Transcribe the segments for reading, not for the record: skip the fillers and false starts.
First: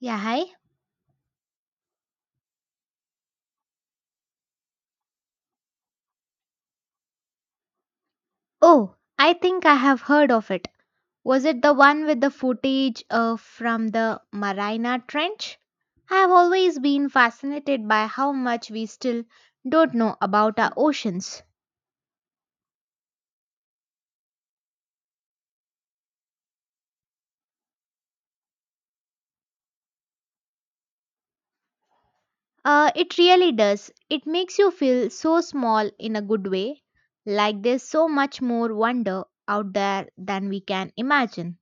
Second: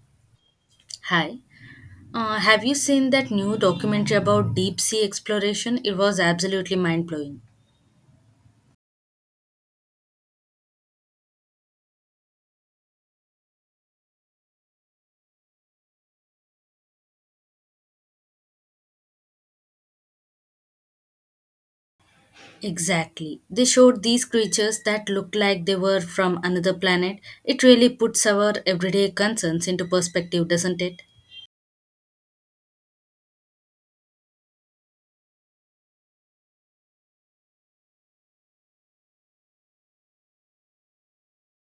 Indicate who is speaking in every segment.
Speaker 1: Yeah, hi.
Speaker 2: Hi. Have you seen that new documentary about deep sea exploration? It was absolutely mind blowing.
Speaker 1: Oh, I think I have heard of it. Was it the one with the footage from the Marina Trench? I have always been fascinated by how much we still don't know about our oceans.
Speaker 2: Exactly. They showed these creatures that looked like they were from another planet. It really puts our everyday concerns into perspective, doesn't it?
Speaker 1: It really does. It makes you feel so small in a good way, like there's so much more wonder out there than we can imagine.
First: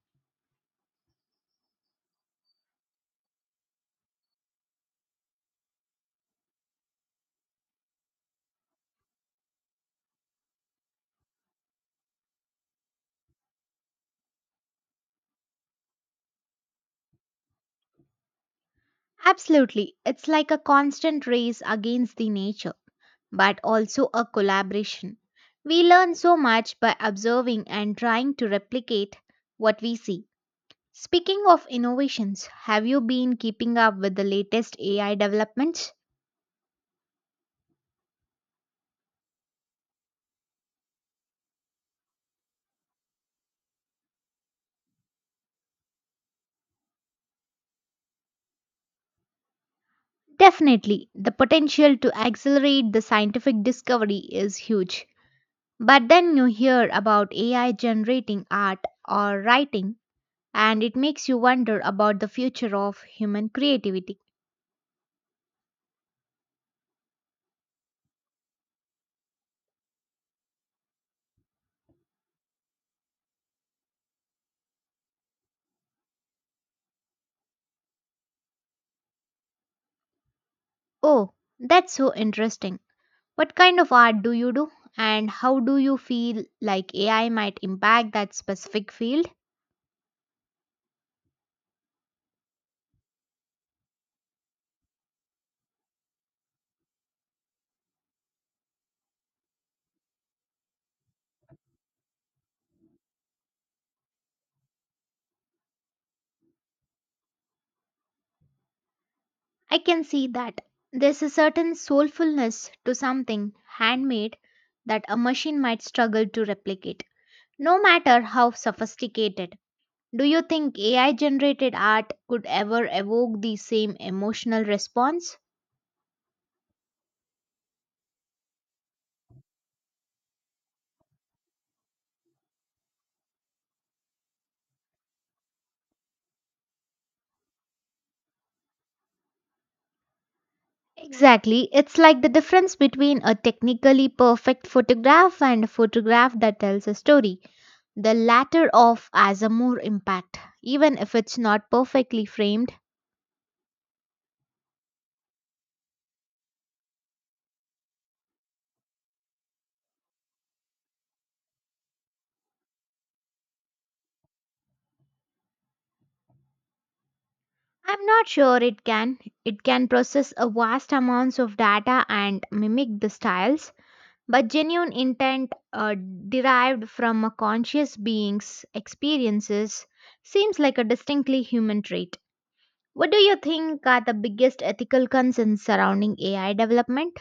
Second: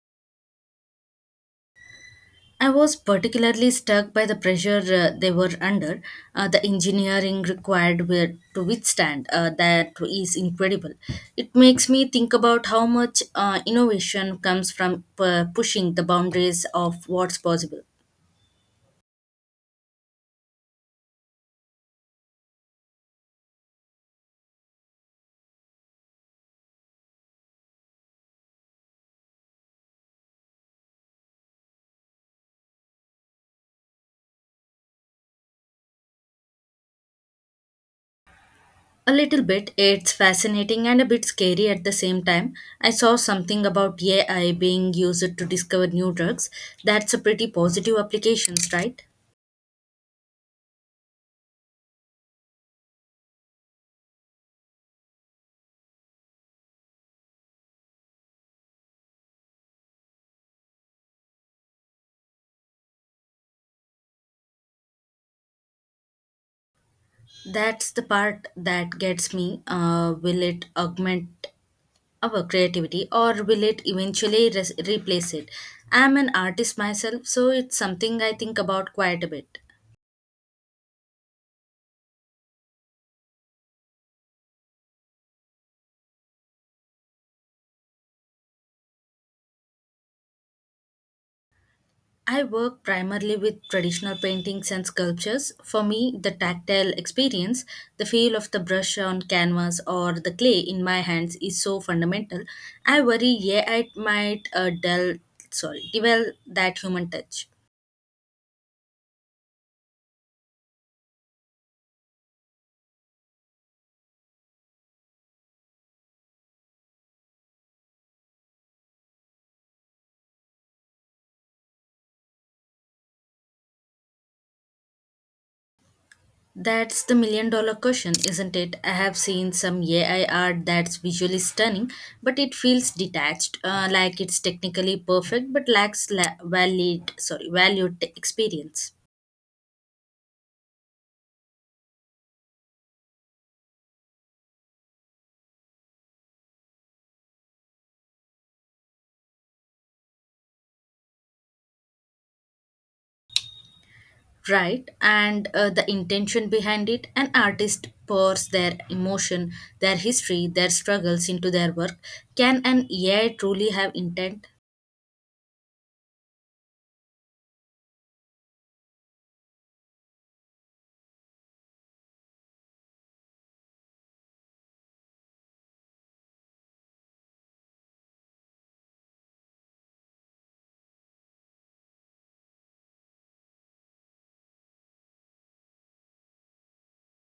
Speaker 2: I was particularly struck by the pressure they were under. The engineering required were to withstand that is incredible. It makes me think about how much innovation comes from pushing the boundaries of what's possible.
Speaker 1: Absolutely. It's like a constant race against the nature, but also a collaboration. We learn so much by observing and trying to replicate what we see. Speaking of innovations, have you been keeping up with the latest AI developments?
Speaker 2: A little bit, it's fascinating and a bit scary at the same time. I saw something about AI being used to discover new drugs. That's a pretty positive applications, right?
Speaker 1: Definitely, the potential to accelerate the scientific discovery is huge. But then you hear about AI generating art or writing, and it makes you wonder about the future of human creativity.
Speaker 2: That's the part that gets me. Will it augment our creativity or will it eventually replace it? I'm an artist myself, so it's something I think about quite a bit.
Speaker 1: Oh, that's so interesting. What kind of art do you do? And how do you feel like AI might impact that specific field?
Speaker 2: I work primarily with traditional paintings and sculptures. For me, the tactile experience, the feel of the brush on canvas or the clay in my hands is so fundamental. I worry, yeah, I might develop that human touch.
Speaker 1: I can see that. There's a certain soulfulness to something handmade that a machine might struggle to replicate, no matter how sophisticated. Do you think AI generated art could ever evoke the same emotional response?
Speaker 2: That's the million-dollar question, isn't it? I have seen some AI art that's visually stunning, but it feels detached, like it's technically perfect but lacks valued experience.
Speaker 1: Exactly. It's like the difference between a technically perfect photograph and a photograph that tells a story. The latter of has a more impact. Even if it's not perfectly framed,
Speaker 2: Right, and the intention behind it, an artist pours their emotion, their history, their struggles into their work. Can an AI truly have intent?
Speaker 1: I'm not sure it can. It can process a vast amounts of data and mimic the styles, but genuine intent derived from a conscious being's experiences seems like a distinctly human trait. What do you think are the biggest ethical concerns surrounding AI development?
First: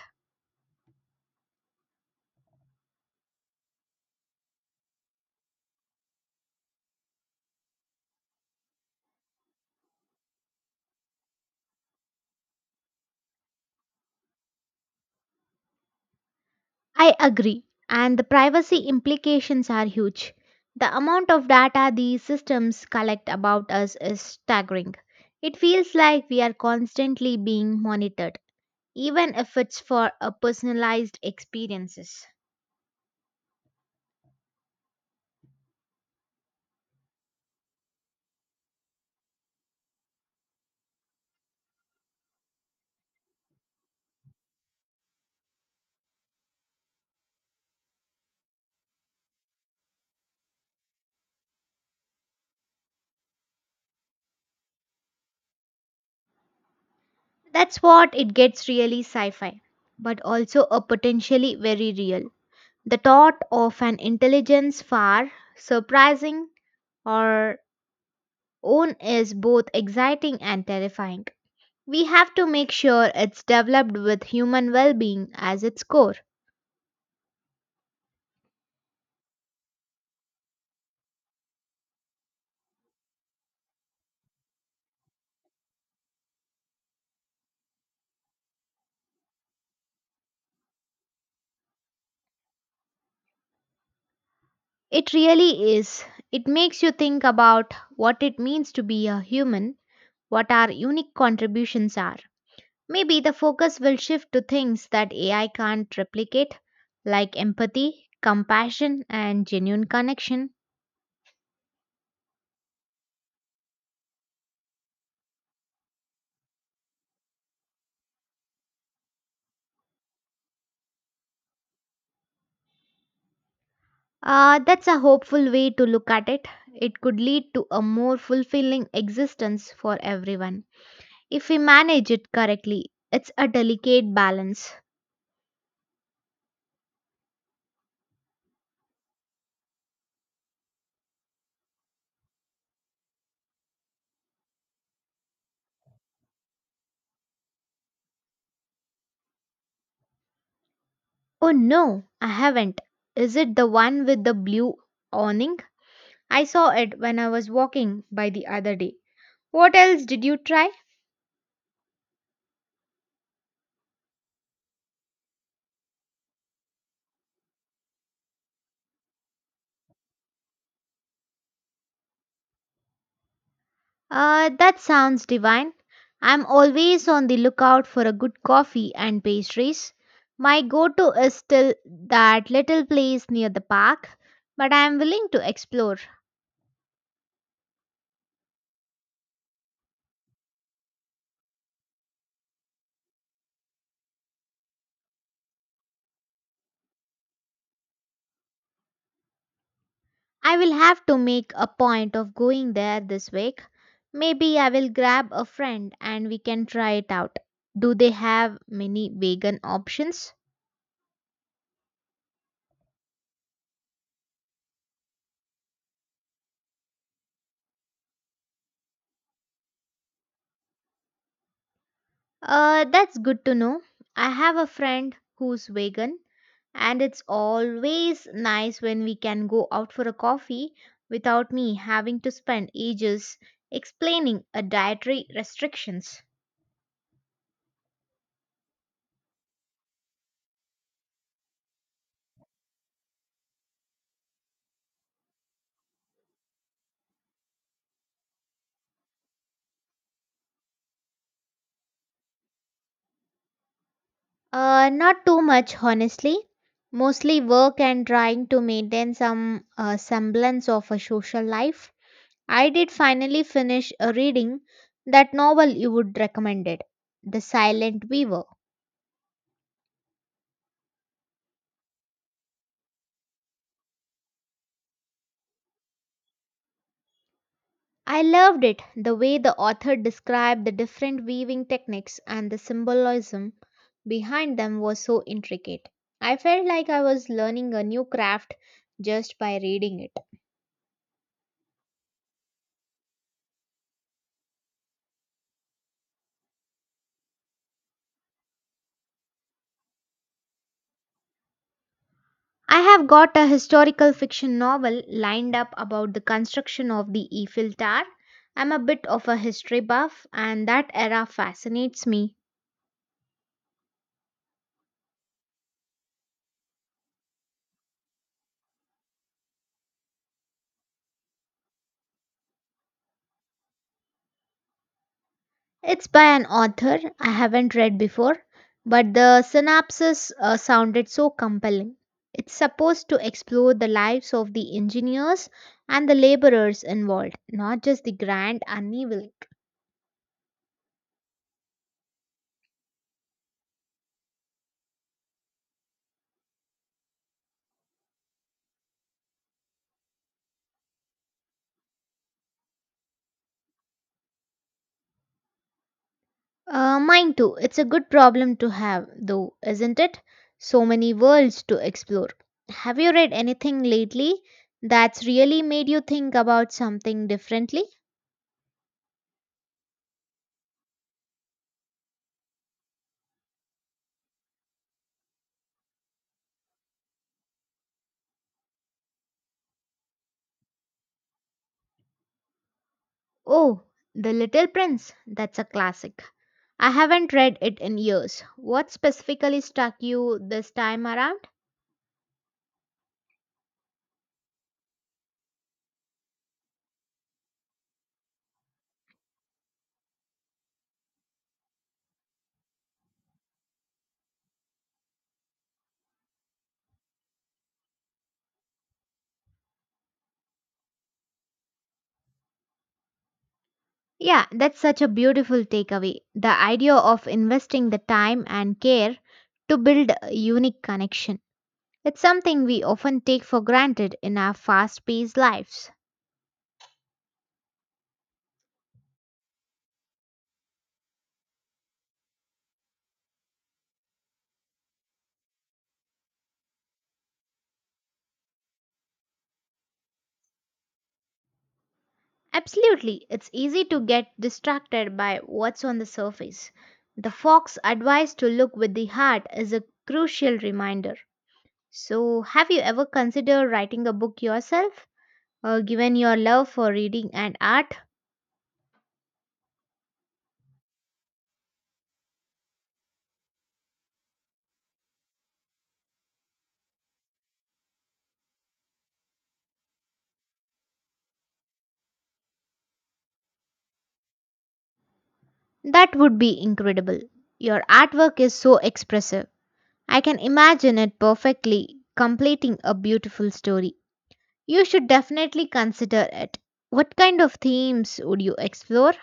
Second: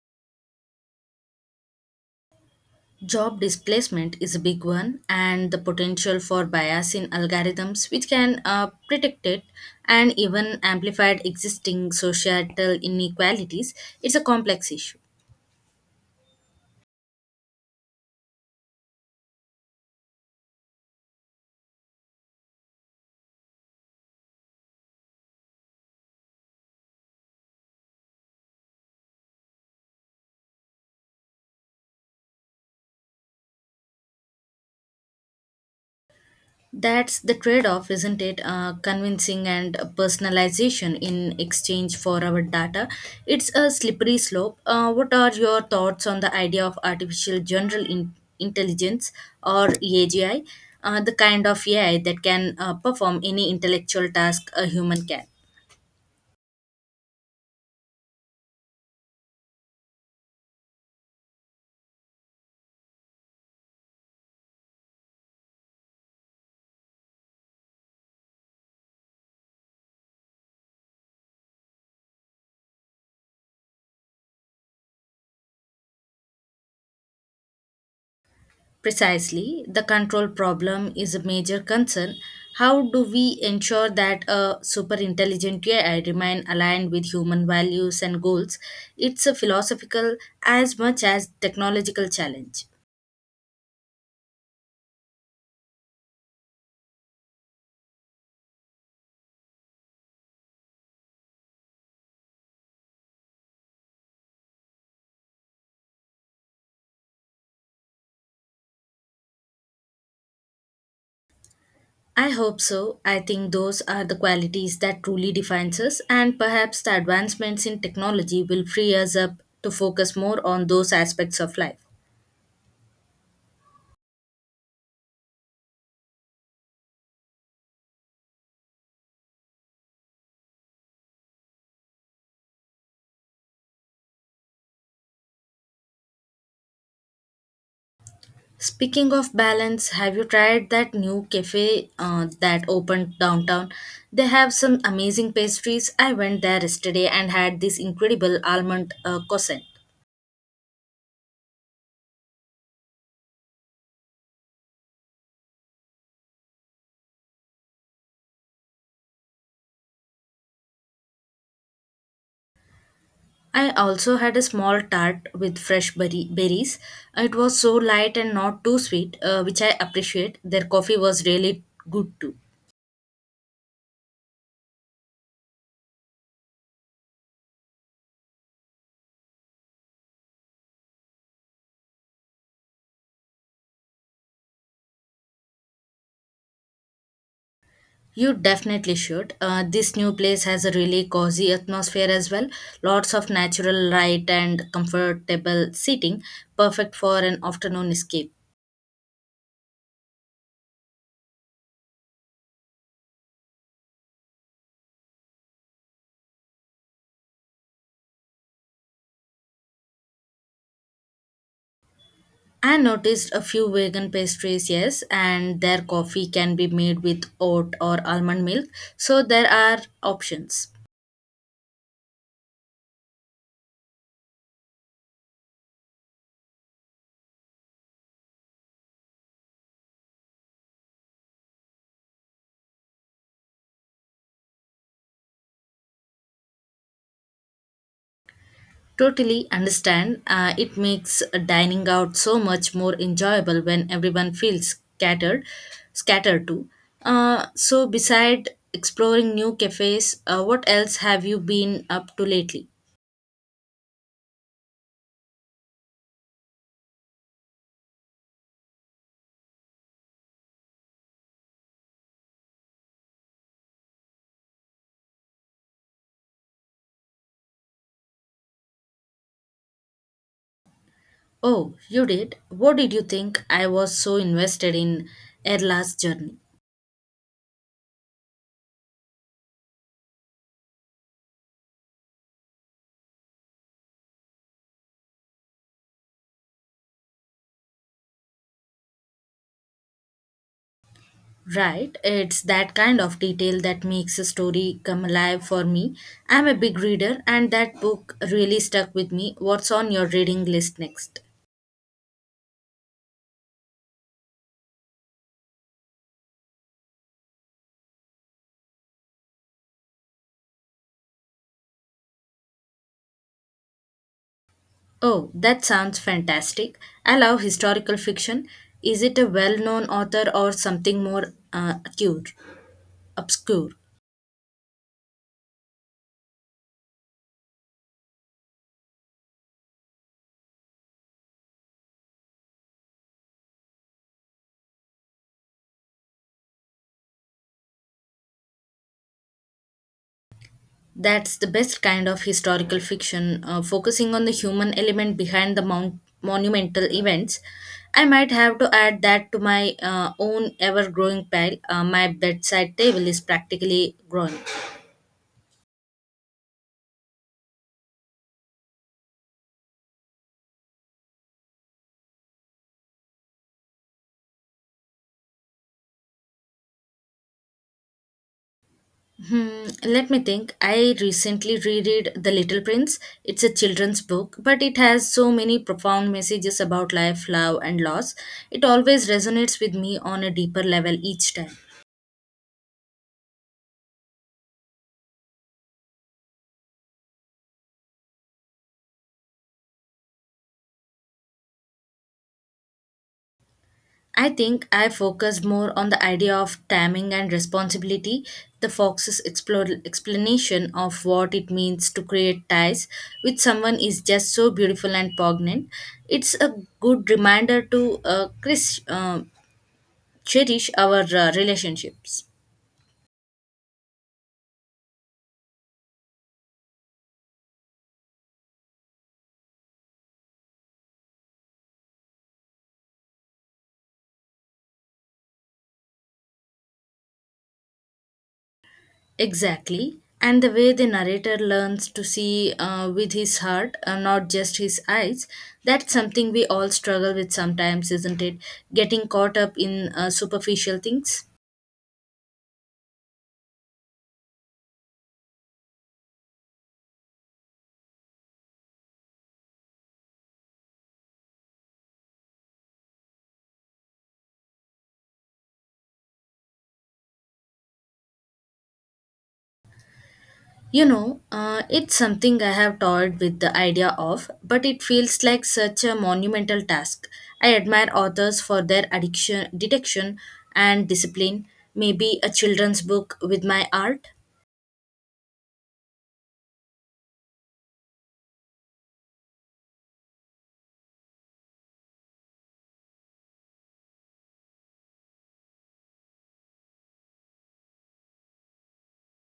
Speaker 2: Job displacement is a big one, and the potential for bias in algorithms, which can predict it and even amplified existing societal inequalities, it's a complex issue.
Speaker 1: I agree, and the privacy implications are huge. The amount of data these systems collect about us is staggering. It feels like we are constantly being monitored, even if it's for a personalized experiences.
Speaker 2: That's the trade off, isn't it? Convincing and personalization in exchange for our data. It's a slippery slope. What are your thoughts on the idea of artificial general intelligence or AGI, the kind of AI that can perform any intellectual task a human can?
Speaker 1: That's what it gets really sci-fi, but also a potentially very real. The thought of an intelligence far surprising or own is both exciting and terrifying. We have to make sure it's developed with human well being as its core.
Speaker 2: Precisely, the control problem is a major concern. How do we ensure that a superintelligent AI remain aligned with human values and goals? It's a philosophical as much as technological challenge.
Speaker 1: It really is. It makes you think about what it means to be a human, what our unique contributions are. Maybe the focus will shift to things that AI can't replicate, like empathy, compassion, and genuine connection.
Speaker 2: I hope so. I think those are the qualities that truly defines us and perhaps the advancements in technology will free us up to focus more on those aspects of life.
Speaker 1: That's a hopeful way to look at it. It could lead to a more fulfilling existence for everyone. If we manage it correctly. It's a delicate balance.
Speaker 2: Speaking of balance, have you tried that new cafe that opened downtown? They have some amazing pastries. I went there yesterday and had this incredible almond croissant.
Speaker 1: Oh no, I haven't. Is it the one with the blue awning? I saw it when I was walking by the other day. What else did you try?
Speaker 2: I also had a small tart with fresh berries. It was so light and not too sweet, which I appreciate. Their coffee was really good too.
Speaker 1: That sounds divine. I'm always on the lookout for a good coffee and pastries. My go to is still that little place near the park, but I am willing to explore.
Speaker 2: You definitely should. This new place has a really cozy atmosphere as well. Lots of natural light and comfortable seating, perfect for an afternoon escape.
Speaker 1: I will have to make a point of going there this week. Maybe I will grab a friend and we can try it out. Do they have many vegan options?
Speaker 2: I noticed a few vegan pastries, yes, and their coffee can be made with oat or almond milk, so there are options.
Speaker 1: That's good to know. I have a friend who's vegan, and it's always nice when we can go out for a coffee without me having to spend ages explaining a dietary restrictions.
Speaker 2: Totally understand. It makes dining out so much more enjoyable when everyone feels scattered too. So, beside exploring new cafes, what else have you been up to lately?
Speaker 1: Not too much, honestly. Mostly work and trying to maintain some semblance of a social life. I did finally finish reading that novel you would recommended, The Silent Weaver.
Speaker 2: Oh, you did. What did you think? I was so invested in Erla's journey.
Speaker 1: I loved it, the way the author described the different weaving techniques and the symbolism behind them was so intricate. I felt like I was learning a new craft just by reading it.
Speaker 2: Right, it's that kind of detail that makes a story come alive for me. I'm a big reader, and that book really stuck with me. What's on your reading list next?
Speaker 1: I have got a historical fiction novel lined up about the construction of the Eiffel Tower. I'm a bit of a history buff, and that era fascinates me.
Speaker 2: Oh, that sounds fantastic. I love historical fiction. Is it a well known author or something more obscure?
Speaker 1: It's by an author I haven't read before, but the synopsis sounded so compelling. It's supposed to explore the lives of the engineers and the laborers involved, not just the grand upheaval.
Speaker 2: That's the best kind of historical fiction, focusing on the human element behind the monumental events. I might have to add that to my own ever growing pile. My bedside table is practically growing.
Speaker 1: Mine too. It's a good problem to have, though, isn't it? So many worlds to explore. Have you read anything lately that's really made you think about something differently?
Speaker 2: Hmm, let me think. I recently reread The Little Prince. It's a children's book, but it has so many profound messages about life, love, and loss. It always resonates with me on a deeper level each time.
Speaker 1: Oh, The Little Prince. That's a classic. I haven't read it in years. What specifically struck you this time around?
Speaker 2: I think I focus more on the idea of timing and responsibility. The fox's explanation of what it means to create ties with someone is just so beautiful and poignant. It's a good reminder to Chris. Cherish our relationships.
Speaker 1: Yeah, that's such a beautiful takeaway. The idea of investing the time and care to build a unique connection. It's something we often take for granted in our fast paced lives.
Speaker 2: Exactly. And the way the narrator learns to see with his heart, not just his eyes, that's something we all struggle with sometimes, isn't it? Getting caught up in superficial things.
Speaker 1: Absolutely, it's easy to get distracted by what's on the surface. The Fox advice to look with the heart is a crucial reminder. So, have you ever considered writing a book yourself? Given your love for reading and art,
Speaker 2: You know, it's something I have toyed with the idea of, but it feels like such a monumental task. I admire authors for their addiction detection and discipline. Maybe a children's book with my art.
Speaker 1: that would be incredible. Your artwork is so expressive. I can imagine it perfectly completing a beautiful story. You should definitely consider it. What kind of themes would you explore?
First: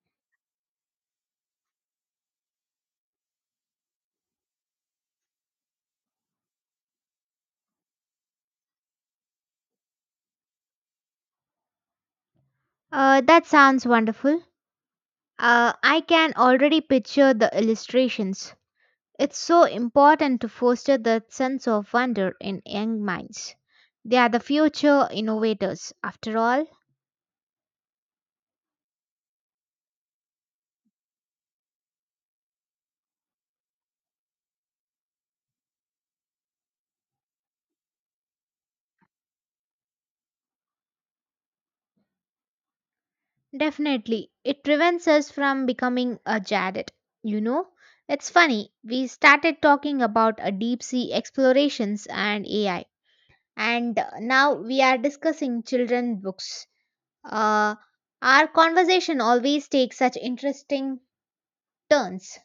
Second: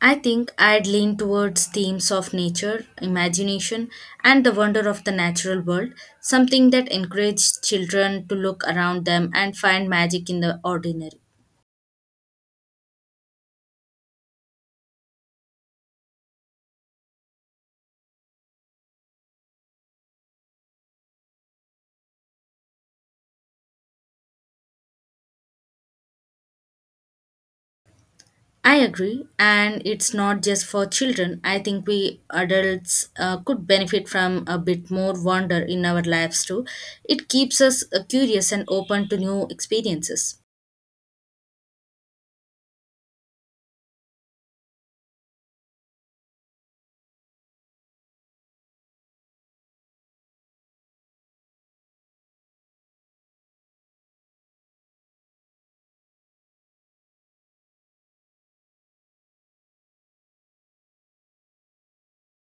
Speaker 2: I think I'd lean towards themes of nature, imagination, and the wonder of the natural world, something that encourages children to look around them and find magic in the ordinary.
Speaker 1: That sounds wonderful. I can already picture the illustrations. It's so important to foster that sense of wonder in young minds. They are the future innovators, after all.
Speaker 2: I agree, and it's not just for children. I think we adults could benefit from a bit more wonder in our lives too. It keeps us curious and open to new experiences.
Speaker 1: Definitely, it prevents us from becoming a jaded. You know, it's funny, we started talking about a deep sea explorations and AI and now we are discussing children books. Uh, our conversation always takes such interesting turns.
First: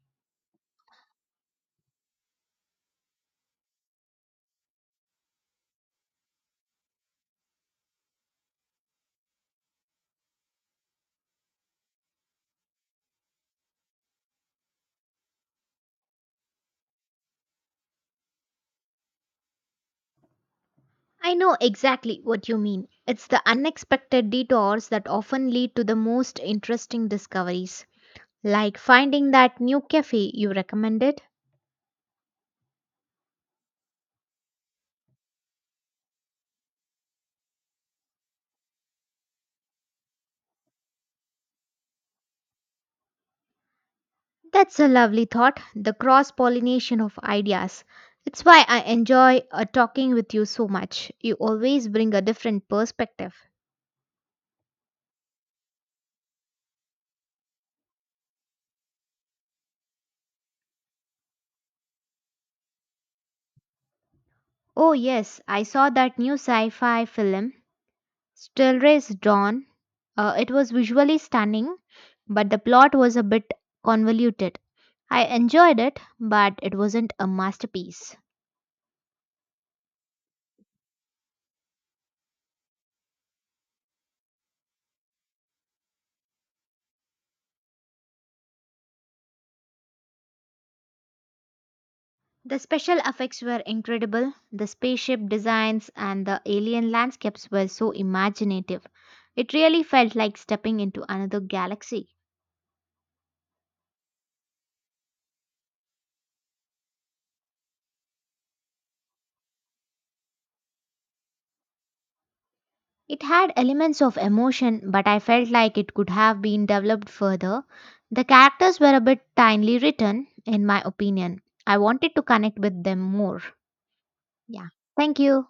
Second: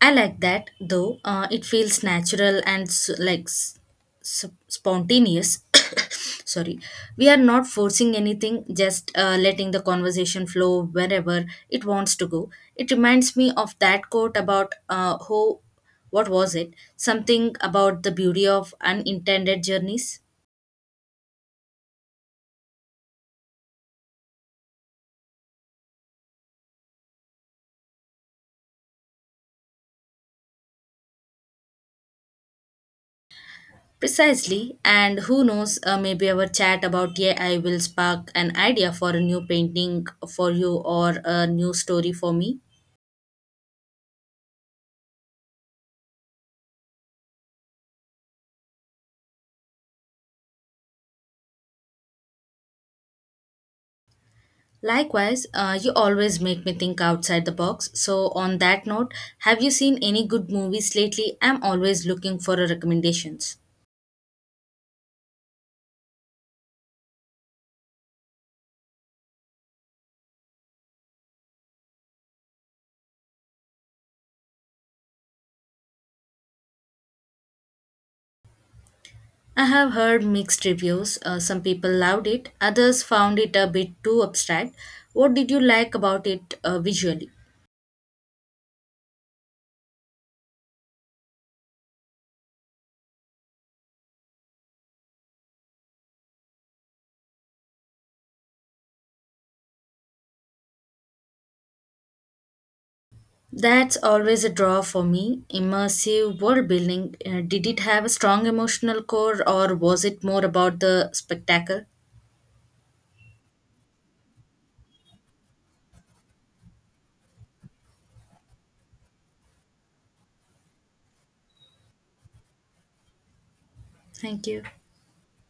Speaker 2: I like that though. It feels natural and s like s- s- spontaneous. Sorry, we are not forcing anything, just letting the conversation flow wherever it wants to go. It reminds me of that quote about what was it? Something about the beauty of unintended journeys.
Speaker 1: I know exactly what you mean. It's the unexpected detours that often lead to the most interesting discoveries, like finding that new cafe you recommended.
Speaker 2: Precisely, and who knows, maybe our chat about AI will spark an idea for a new painting for you or a new story for me.
Speaker 1: That's a lovely thought, the cross pollination of ideas. It's why I enjoy talking with you so much. You always bring a different perspective.
Speaker 2: Likewise, you always make me think outside the box. So, on that note, have you seen any good movies lately? I'm always looking for a recommendations.
Speaker 1: Oh, yes, I saw that new sci fi film, Still Race Dawn. It was visually stunning, but the plot was a bit convoluted. I enjoyed it, but it wasn't a masterpiece.
Speaker 2: I have heard mixed reviews. Some people loved it, others found it a bit too abstract. What did you like about it visually?
Speaker 1: The special effects were incredible, the spaceship designs and the alien landscapes were so imaginative. It really felt like stepping into another galaxy.
Speaker 2: That's always a draw for me. Immersive world building. Did it have a strong emotional core or was it more about the spectacle?
Speaker 1: It had elements of emotion, but I felt like it could have been developed further. The characters were a bit tinily written, in my opinion. I wanted to connect with them more.
Speaker 2: Thank you.
Speaker 1: Yeah. Thank you.